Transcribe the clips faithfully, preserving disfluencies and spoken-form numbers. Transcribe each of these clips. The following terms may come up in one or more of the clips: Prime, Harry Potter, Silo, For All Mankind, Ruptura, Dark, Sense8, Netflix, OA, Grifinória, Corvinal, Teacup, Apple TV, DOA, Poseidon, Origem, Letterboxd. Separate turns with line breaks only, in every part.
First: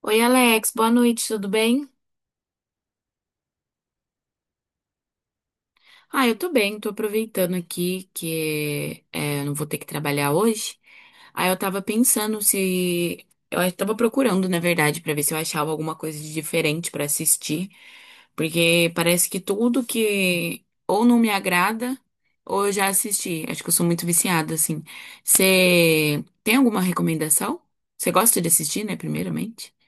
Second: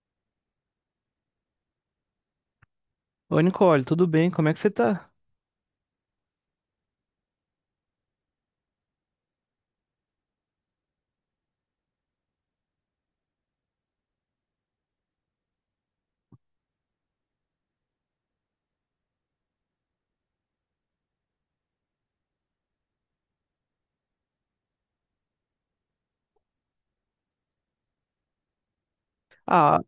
Oi, Alex, boa noite, tudo bem?
Oi, Nicole, tudo bem? Como é que você tá?
Ah, eu tô bem, tô aproveitando aqui que é, eu não vou ter que trabalhar hoje. Aí eu tava pensando se. Eu tava procurando, na verdade, pra ver se eu achava alguma coisa de diferente pra assistir. Porque parece que tudo que ou não me agrada ou eu já assisti. Acho que eu sou muito viciada, assim. Você tem alguma recomendação? Você gosta de assistir, né, primeiramente?
Ah,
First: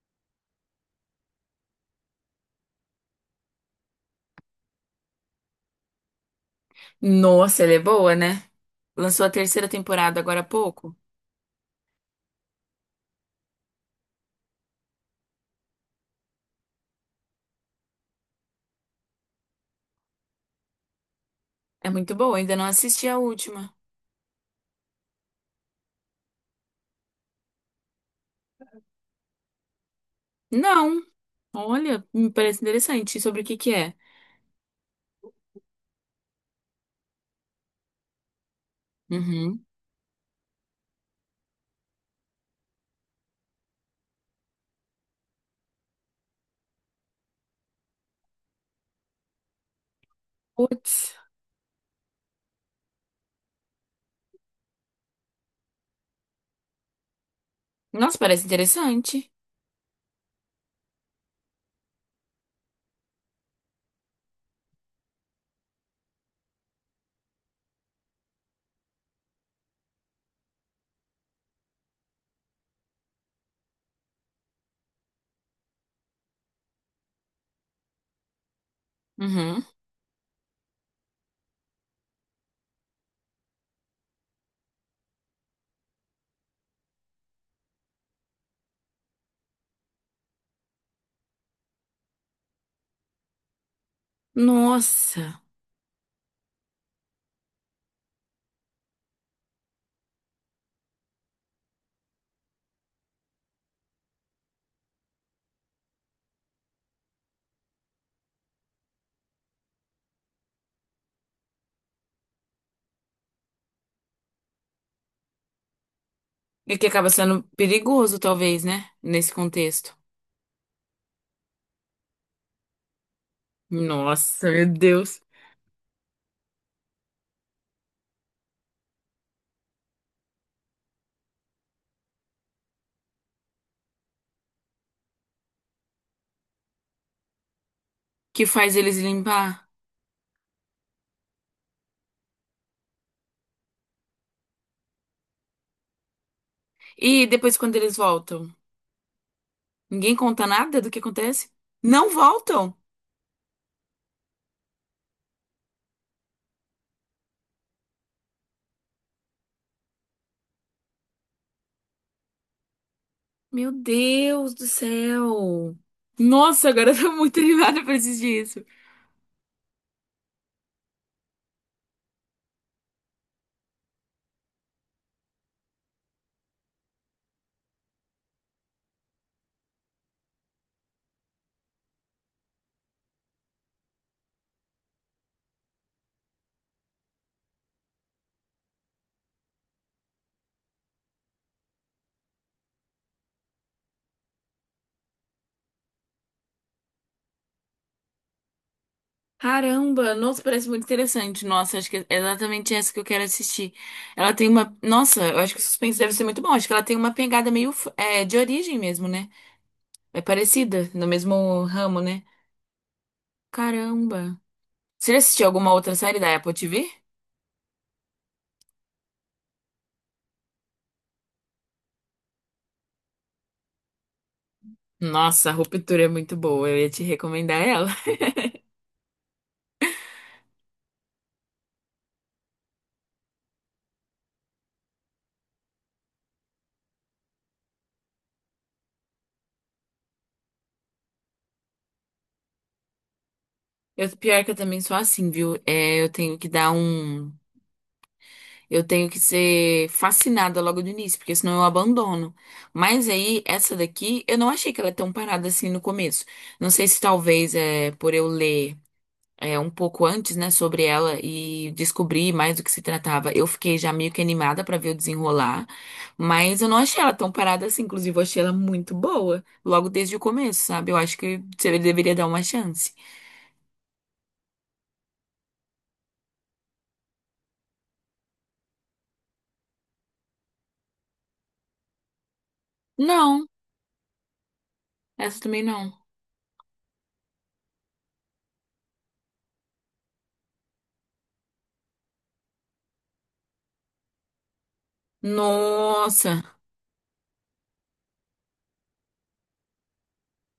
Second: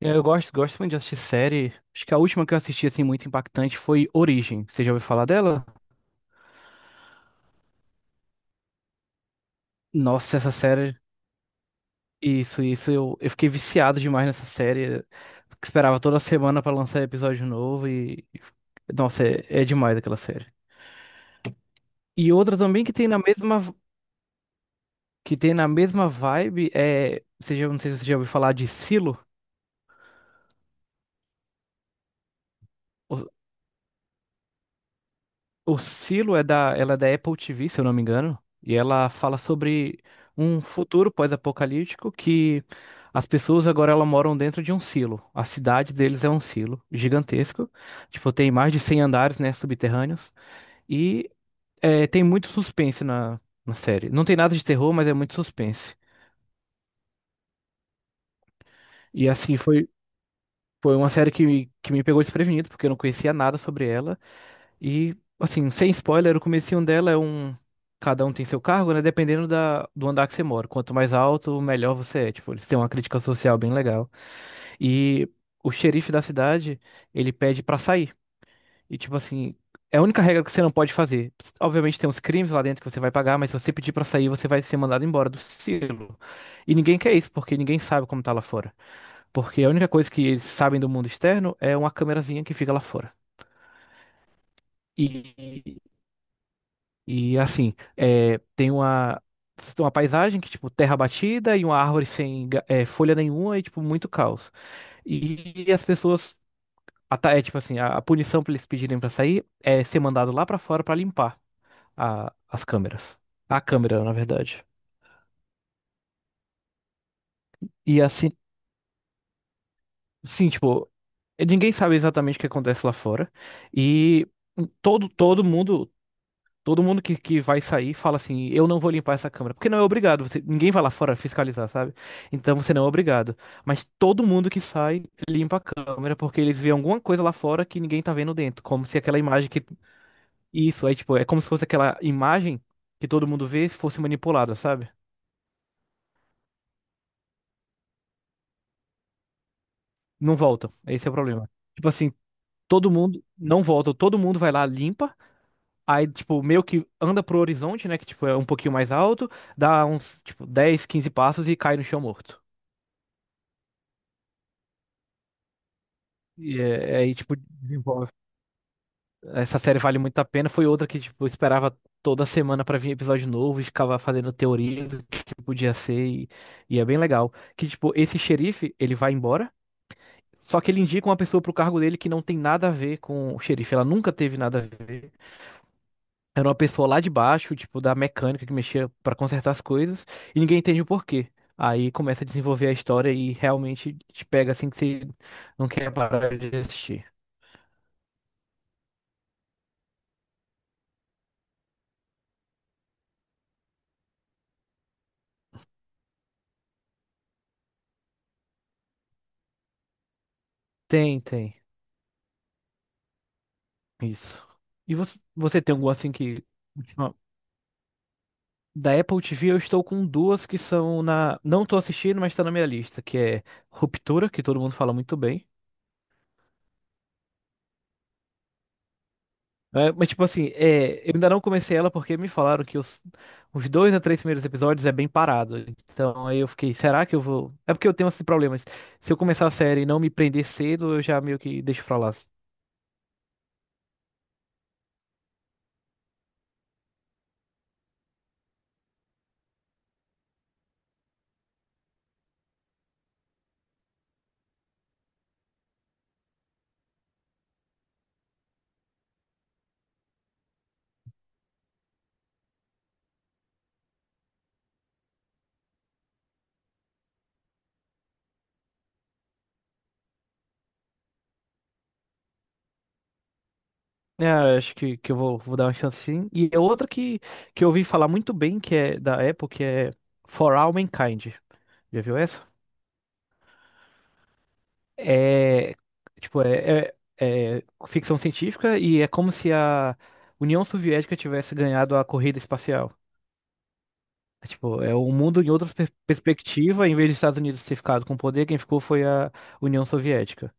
eu gosto, gosto muito de assistir série. Acho que a última que eu assisti, assim, muito impactante foi Origem. Você já ouviu falar dela?
Nossa, ela é boa, né? Lançou a terceira temporada
Nossa,
agora há
essa série.
pouco.
Isso, isso. Eu, eu fiquei viciado demais nessa série. Esperava toda semana pra lançar episódio novo e. Nossa, é, é demais aquela série.
É muito
E
boa, ainda
outra
não
também que
assisti
tem
a
na mesma,
última.
que tem na mesma vibe é. Você já, não sei se você já ouviu falar de Silo.
Não, olha, me parece interessante. Sobre o que que é?
O Silo é da, ela é da Apple T V, se eu não me engano, e ela fala
Uhum.
sobre um futuro pós-apocalíptico que as pessoas agora elas moram dentro de um silo. A cidade deles é um silo gigantesco, tipo, tem mais de cem andares, né, subterrâneos,
Putz.
e é, tem muito suspense na, na série. Não tem nada de terror, mas é muito suspense.
Nossa, parece
E
interessante.
assim, foi, foi uma série que, me- que me pegou desprevenido, porque eu não conhecia nada sobre ela. E, assim, sem spoiler, o comecinho dela é um. Cada um tem seu cargo, né? Dependendo da... do andar que você mora. Quanto mais alto, melhor você é. Tipo, eles têm uma crítica social bem legal. E o xerife da cidade, ele pede pra sair. E, tipo assim,
Uhum.
é a única regra que você não pode fazer. Obviamente tem uns crimes lá dentro que você vai pagar, mas se você pedir pra sair, você vai ser mandado embora do silo. E ninguém quer isso, porque ninguém sabe como tá lá fora. Porque a única coisa que eles sabem do mundo externo é uma câmerazinha que fica lá fora.
Nossa.
E E assim, é, tem uma, tem uma paisagem que, tipo, terra batida e uma árvore sem ga- é, folha nenhuma e, tipo, muito caos. E, as pessoas, a ta- é tipo assim, a, a punição pra eles pedirem pra sair é ser mandado lá pra fora pra limpar a- as câmeras. A câmera, na verdade.
E que acaba sendo
E
perigoso,
assim,
talvez, né? Nesse contexto.
sim, tipo, ninguém sabe exatamente o que acontece lá fora. E
Nossa,
hum,
meu
todo,
Deus.
todo mundo. Todo mundo que, que vai sair fala assim: eu não vou limpar essa câmera. Porque não é obrigado, você- ninguém vai lá fora fiscalizar, sabe? Então você não é obrigado. Mas todo mundo que sai limpa a câmera porque eles vêem alguma coisa lá fora que ninguém tá vendo
Que
dentro.
faz
Como
eles
se aquela imagem que.
limpar.
Isso, é tipo, é como se fosse aquela imagem que todo mundo vê se fosse manipulada, sabe?
E depois, quando eles voltam? Ninguém
Não
conta
volta.
nada do que
Esse é o
acontece?
problema. Tipo
Não
assim,
voltam?
todo mundo não volta, todo mundo vai lá, limpa. Aí, tipo, meio que anda pro horizonte, né? Que, tipo, é um pouquinho mais alto, dá uns, tipo, dez, quinze passos e cai no chão morto.
Meu Deus do céu.
E
Nossa, agora eu
é-
tô
aí, tipo,
muito animada pra
desenvolve.
assistir isso.
Essa série vale muito a pena. Foi outra que, tipo, eu esperava toda semana pra vir episódio novo e ficava fazendo teoria do que podia ser. E, e é bem legal. Que, tipo, esse xerife, ele vai embora, só que ele indica uma pessoa pro cargo dele que não tem nada a ver com o xerife. Ela nunca teve nada a ver. Era uma pessoa lá de baixo, tipo, da mecânica que mexia pra consertar as coisas. E ninguém entende o porquê. Aí começa a desenvolver a história e realmente te pega assim que você não quer parar de assistir.
Caramba, nossa, parece muito interessante. Nossa, acho que é exatamente essa que eu quero assistir. Ela tem uma. Nossa, eu acho que o suspense deve ser muito bom. Acho que ela tem uma pegada meio f- é, de origem mesmo, né? É parecida, no
Tem, tem.
mesmo ramo, né? Caramba.
Isso. E
Você já
você,
assistiu
você
alguma
tem algum
outra
assim
série da
que.
Apple T V?
última- Da Apple T V eu estou com duas que são na. Não tô assistindo, mas tá na minha lista, que é Ruptura, que todo mundo fala muito bem.
Nossa, a Ruptura é muito boa. Eu ia te recomendar ela.
É, mas tipo assim, é, eu ainda não comecei ela porque me falaram que os, os dois a três primeiros episódios é bem parado. Então aí eu fiquei, será que eu vou? É porque eu tenho esses problemas. Se eu começar a série e não me prender cedo, eu já meio que deixo pra lá.
Eu, pior que eu também sou assim, viu? É, eu tenho que dar um. Eu tenho que ser fascinada logo do início, porque senão eu abandono. Mas aí, essa daqui, eu não achei que ela é tão parada assim no começo. Não sei se talvez é por eu ler é, um pouco antes, né, sobre ela e descobrir mais do que se tratava. Eu fiquei já meio que animada pra ver o desenrolar, mas eu não achei ela tão parada assim. Inclusive, eu achei ela muito boa, logo desde o começo, sabe? Eu acho que você deveria dar uma chance.
É, acho que, que eu vou, vou dar uma chance sim. E é outra que, que eu ouvi falar muito bem, que é da Apple, que é For All Mankind. Já viu essa?
Não, essa também
É,
não.
tipo, é, é, é ficção científica e é como se a União Soviética tivesse ganhado a corrida espacial. É, tipo, é o mundo em outra per
Nossa!
perspectiva, em vez dos Estados Unidos ter ficado com o poder, quem ficou foi a União Soviética.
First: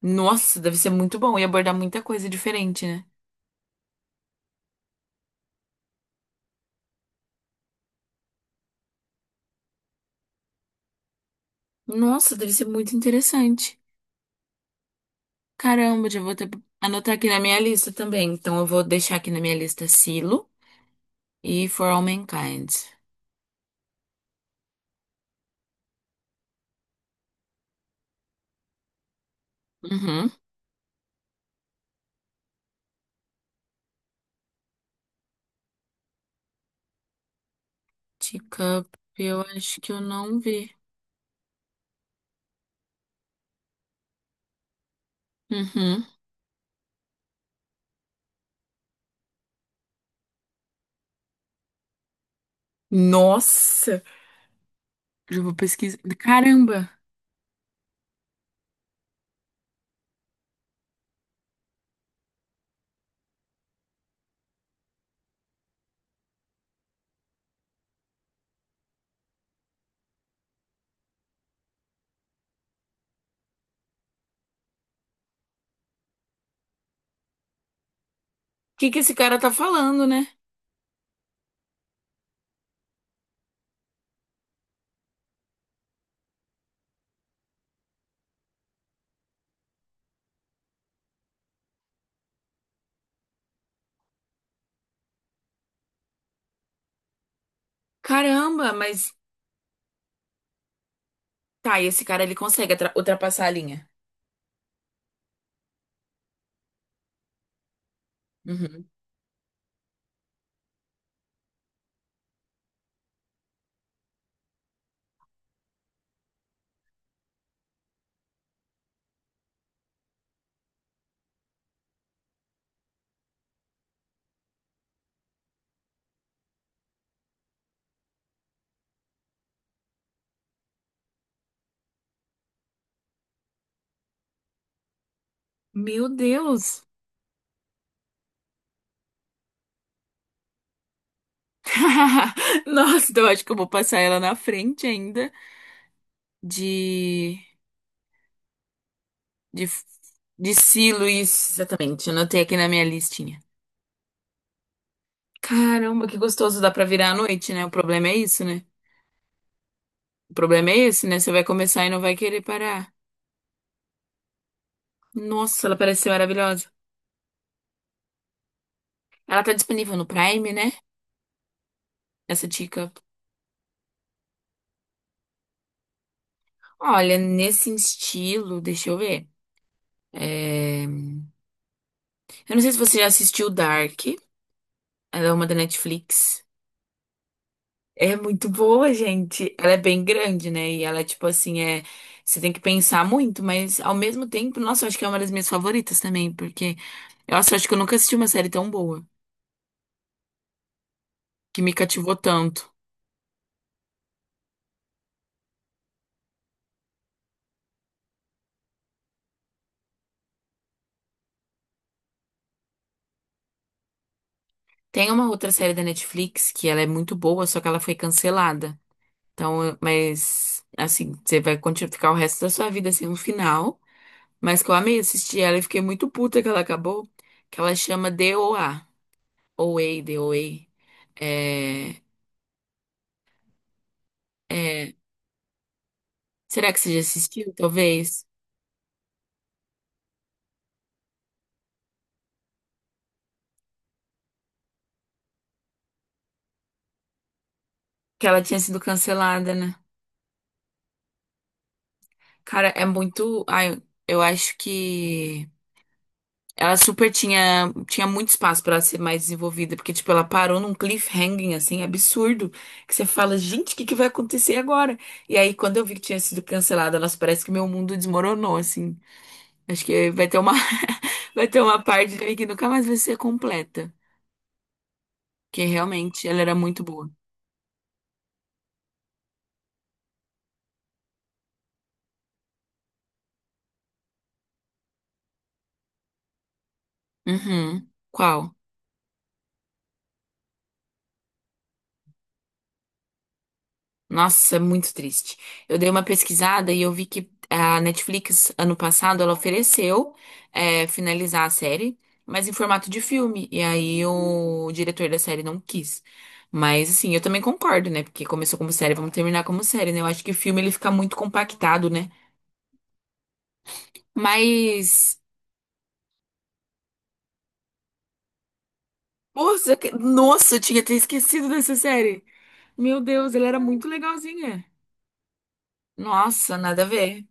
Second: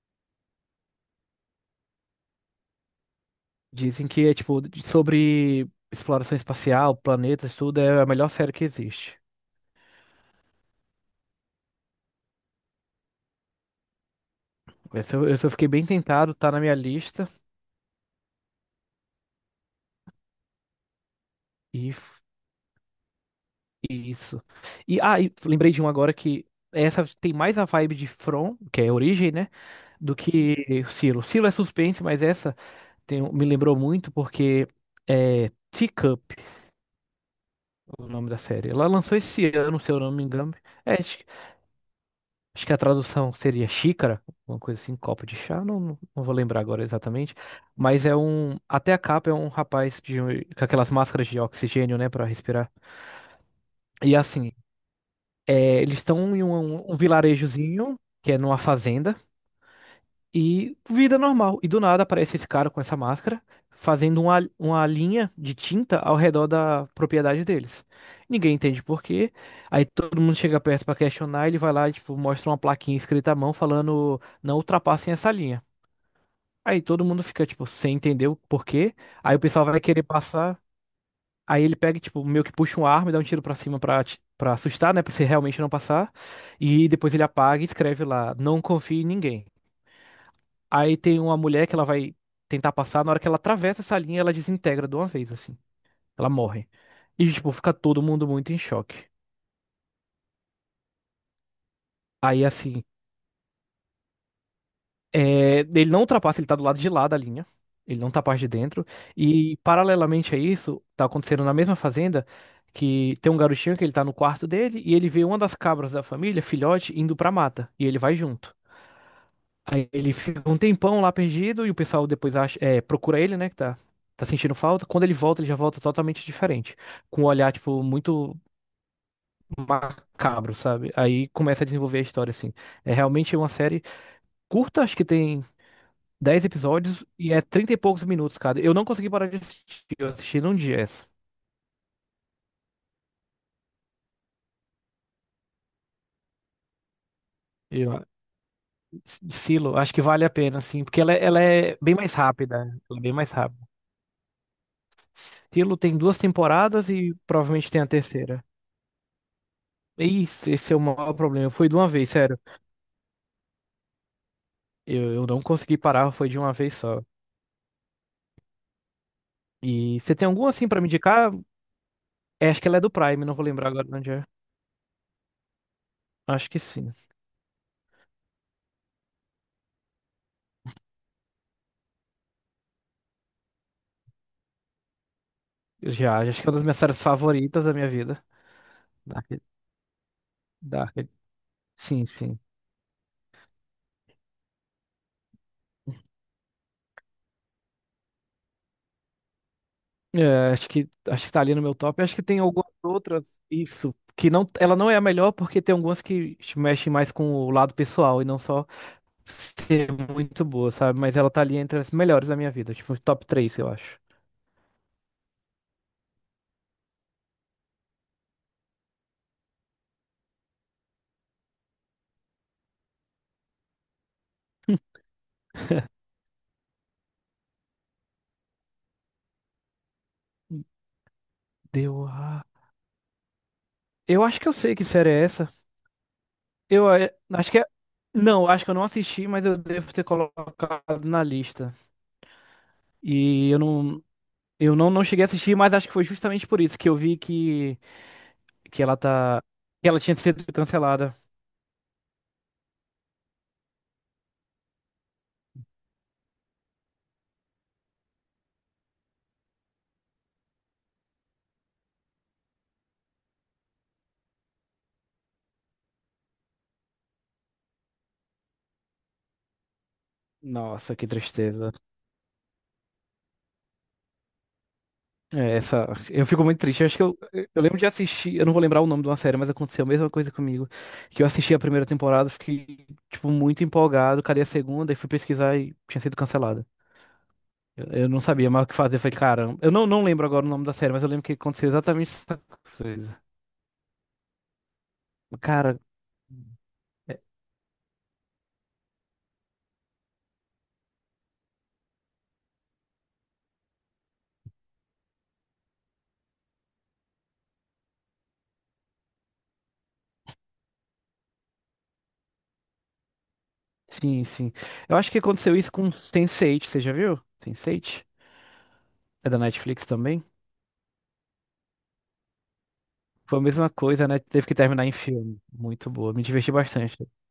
Nossa, deve ser muito bom e abordar muita coisa diferente, né?
Dizem que é, tipo, de- sobre exploração espacial, planetas, tudo, é a melhor série que existe.
Nossa, deve ser muito interessante.
Essa, eu essa eu fiquei bem
Caramba, já vou
tentado,
até
tá na minha
anotar aqui
lista.
na minha lista também. Então eu vou deixar aqui na minha lista Silo e For
E,
All
f-
Mankind.
e isso. E, ah, e lembrei de um agora que essa tem mais a vibe de From, que é Origem, né? Do
Uhum.
que Silo. Silo é suspense, mas essa tem- um- me lembrou muito porque é Teacup, o nome da série.
Teacup,
Ela lançou
eu
esse ano,
acho que
se
eu
eu não me
não
engano.
vi.
É, acho, que acho que a tradução seria xícara, uma coisa assim, copo de chá, não, não
Uhum.
não vou lembrar agora exatamente. Mas é um. Até a capa é um rapaz de, com aquelas máscaras de oxigênio, né, pra respirar.
Nossa,
E assim,
já vou
é,
pesquisar.
eles estão em um,
Caramba,
um um vilarejozinho, que é numa fazenda, e vida normal. E do nada aparece esse cara com essa máscara, fazendo uma, uma linha de tinta ao redor da propriedade deles. Ninguém entende por quê. Aí todo mundo chega perto pra questionar, ele vai lá, tipo, mostra uma plaquinha escrita à mão falando, não ultrapassem essa linha. Aí todo mundo fica, tipo, sem entender o
o que
porquê.
que esse
Aí
cara
o
tá
pessoal vai querer
falando, né?
passar. Aí ele pega, e, tipo, meio que puxa um arma e dá um tiro pra cima pra, ati- pra assustar, né? Pra você realmente não passar. E depois ele apaga e escreve lá, não confie em ninguém. Aí tem uma mulher que ela vai tentar passar, na hora que ela atravessa essa linha, ela desintegra de uma vez, assim. Ela morre. E, tipo, fica todo mundo muito em
Caramba,
choque.
mas tá, e esse cara ele
Aí,
consegue
assim,
atra- ultrapassar a linha?
É, ele não ultrapassa, ele tá do lado de lá da linha. Ele não tá parte de dentro.
Uhum.
E, paralelamente a isso, tá acontecendo na mesma fazenda que tem um garotinho que ele tá no quarto dele e ele vê uma das cabras da família, filhote, indo pra mata. E ele vai junto. Aí ele fica um tempão lá perdido e o pessoal depois acha, é, procura ele, né, que tá, tá sentindo falta. Quando ele volta, ele já volta totalmente diferente. Com um olhar, tipo, muito macabro, sabe? Aí começa a desenvolver a história, assim. É realmente uma série curta, acho que tem
Meu
dez
Deus.
episódios e é trinta e poucos minutos cada. Eu não consegui parar de assistir, eu assisti num dia essa.
Nossa, então eu acho que eu vou passar ela na frente ainda de
Eu,
de
Silo, acho que vale a
de
pena, sim,
si,
porque ela, é
Luiz.
ela é bem
Exatamente,
mais
anotei aqui
rápida.
na minha
Ela é bem mais
listinha.
rápida. Silo tem
Caramba, que
duas
gostoso, dá pra
temporadas
virar
e
à noite, né? O
provavelmente tem a
problema é isso,
terceira.
né?
É
O
isso,
problema
esse é
é
o
esse,
maior
né? Você vai
problema. Foi de
começar
uma
e não
vez,
vai
sério.
querer parar.
Eu, eu não
Nossa, ela
consegui
parece ser
parar, foi de uma
maravilhosa.
vez só.
Ela tá disponível
E
no
você tem algum
Prime,
assim
né?
pra me indicar?
Essa
É, acho que ela é do
dica.
Prime, não vou lembrar agora onde é. Acho que sim.
Olha, nesse estilo, deixa eu ver. É, Eu não sei se você já assistiu Dark. Ela é uma da
Já, acho
Netflix.
que é uma das minhas séries favoritas da minha
É
vida.
muito boa,
Dark,
gente. Ela é bem grande, né? E ela,
Dark.
tipo assim, é.
Sim, sim.
Você tem que pensar muito, mas ao mesmo tempo, nossa, eu acho que é uma das minhas favoritas também, porque nossa, eu acho que eu nunca assisti uma série tão boa,
É, acho que acho que tá ali
que
no
me
meu top.
cativou
Acho que tem algumas
tanto.
outras, isso, que não, ela não é a melhor porque tem algumas que mexem mais com o lado pessoal e não só ser muito boa, sabe? Mas ela tá ali entre as melhores da minha vida, tipo, top três eu acho.
Tem uma outra série da Netflix que ela é muito boa, só que ela foi cancelada. Então, eu- mas assim, você vai continuar ficar o resto da sua vida sem um final. Mas que eu amei assistir ela e fiquei muito puta que ela acabou, que ela chama D O A, O A, D O A. É,
Deu a... Eu acho que eu sei que
é
série é essa.
Será que
Eu
você já
é, acho
assistiu,
que é...
talvez?
Não, acho que eu não assisti, mas eu devo ter colocado na lista. E eu não eu não, não cheguei a assistir, mas acho que foi justamente por isso que eu vi que
Que ela tinha sido
que ela tá
cancelada, né?
que ela tinha sido cancelada.
Cara, é muito. Ai, eu acho que ela super tinha, tinha muito espaço pra ela ser mais desenvolvida, porque, tipo, ela parou num cliffhanging, assim, absurdo, que você fala, gente, o que que vai acontecer agora? E aí, quando eu vi que tinha sido cancelada, elas parece que meu mundo desmoronou, assim. Acho que vai ter uma,
Nossa, que
vai ter
tristeza.
uma parte de mim que nunca mais vai ser completa,
É,
porque
essa... Eu
realmente ela
fico
era
muito triste.
muito
Eu acho que
boa.
eu, eu lembro de assistir, eu não vou lembrar o nome de uma série, mas aconteceu a mesma coisa comigo. Que eu assisti a primeira temporada, fiquei, tipo, muito empolgado. Cadê a segunda? E fui pesquisar e tinha sido cancelada. Eu,
Uhum.
eu não sabia
Qual?
mais o que fazer. Eu falei, caramba. Eu não, não lembro agora o nome da série, mas eu lembro que aconteceu exatamente essa coisa.
Nossa, é muito triste. Eu
Cara,
dei uma pesquisada e eu vi
é-
que a Netflix, ano passado, ela ofereceu é, finalizar a série, mas em formato de filme. E aí o diretor da série não quis. Mas, assim, eu também concordo, né? Porque começou como série, vamos terminar como série, né? Eu acho que o filme ele fica muito compactado, né?
sim, sim. Eu acho
Mas.
que aconteceu isso com sense oito, você já viu? sense oito? É da
Nossa,
Netflix
que-
também?
nossa, eu tinha até esquecido dessa série. Meu Deus,
Foi a
ela era
mesma
muito
coisa, né? Teve que
legalzinha.
terminar em filme. Muito boa. Me diverti
Nossa, nada a
bastante.
ver.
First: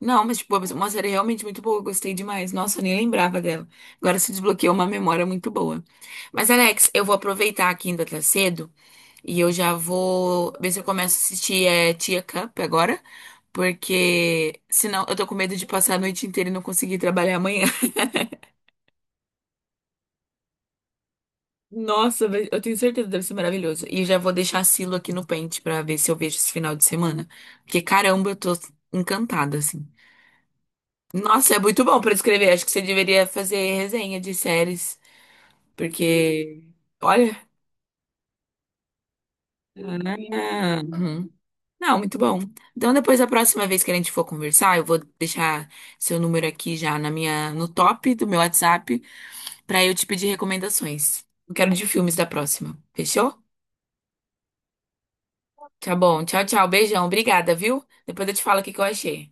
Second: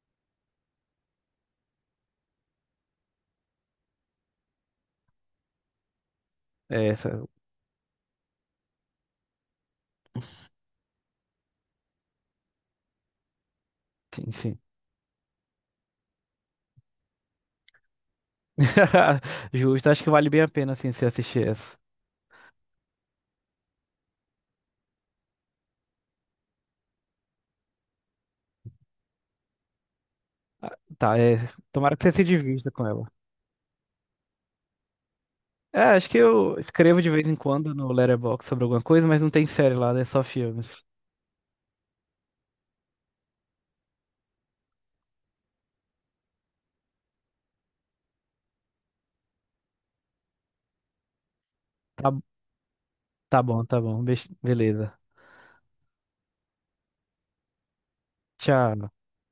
Não, mas tipo, uma série realmente muito boa, eu gostei demais. Nossa, eu nem lembrava dela. Agora se desbloqueou uma memória muito boa. Mas,
É
Alex, eu
essa,
vou aproveitar que ainda tá cedo e eu já vou ver se eu começo a assistir é, Tia Cup agora,
sim, sim.
porque senão eu tô com medo de passar a noite inteira e não conseguir trabalhar amanhã.
Justo, acho que vale bem a pena, assim, você assistir essa.
Nossa, vai- eu tenho certeza que deve ser maravilhoso. E já vou deixar a Silo aqui no pente pra ver se eu vejo esse final de semana. Porque, caramba, eu tô encantada, assim.
Ah, tá, é.
Nossa, é muito
Tomara
bom
que você
pra
se
escrever. Acho que
divirta
você
com ela.
deveria fazer resenha de séries.
É, acho que eu
Porque,
escrevo de vez em
olha.
quando no Letterboxd sobre alguma coisa, mas não tem série lá, é só
Ah,
filmes.
uhum. Não, muito bom. Então, depois, a próxima vez que a gente for conversar, eu vou deixar seu número aqui já na minha, no top do meu WhatsApp pra eu te pedir recomendações. Eu quero de
Tá,
filmes da próxima. Fechou?
tá bom, tá bom. Be- beleza.
Tá bom. Tchau, tchau. Beijão. Obrigada, viu? Depois eu te falo o que que eu
Tchau.
achei.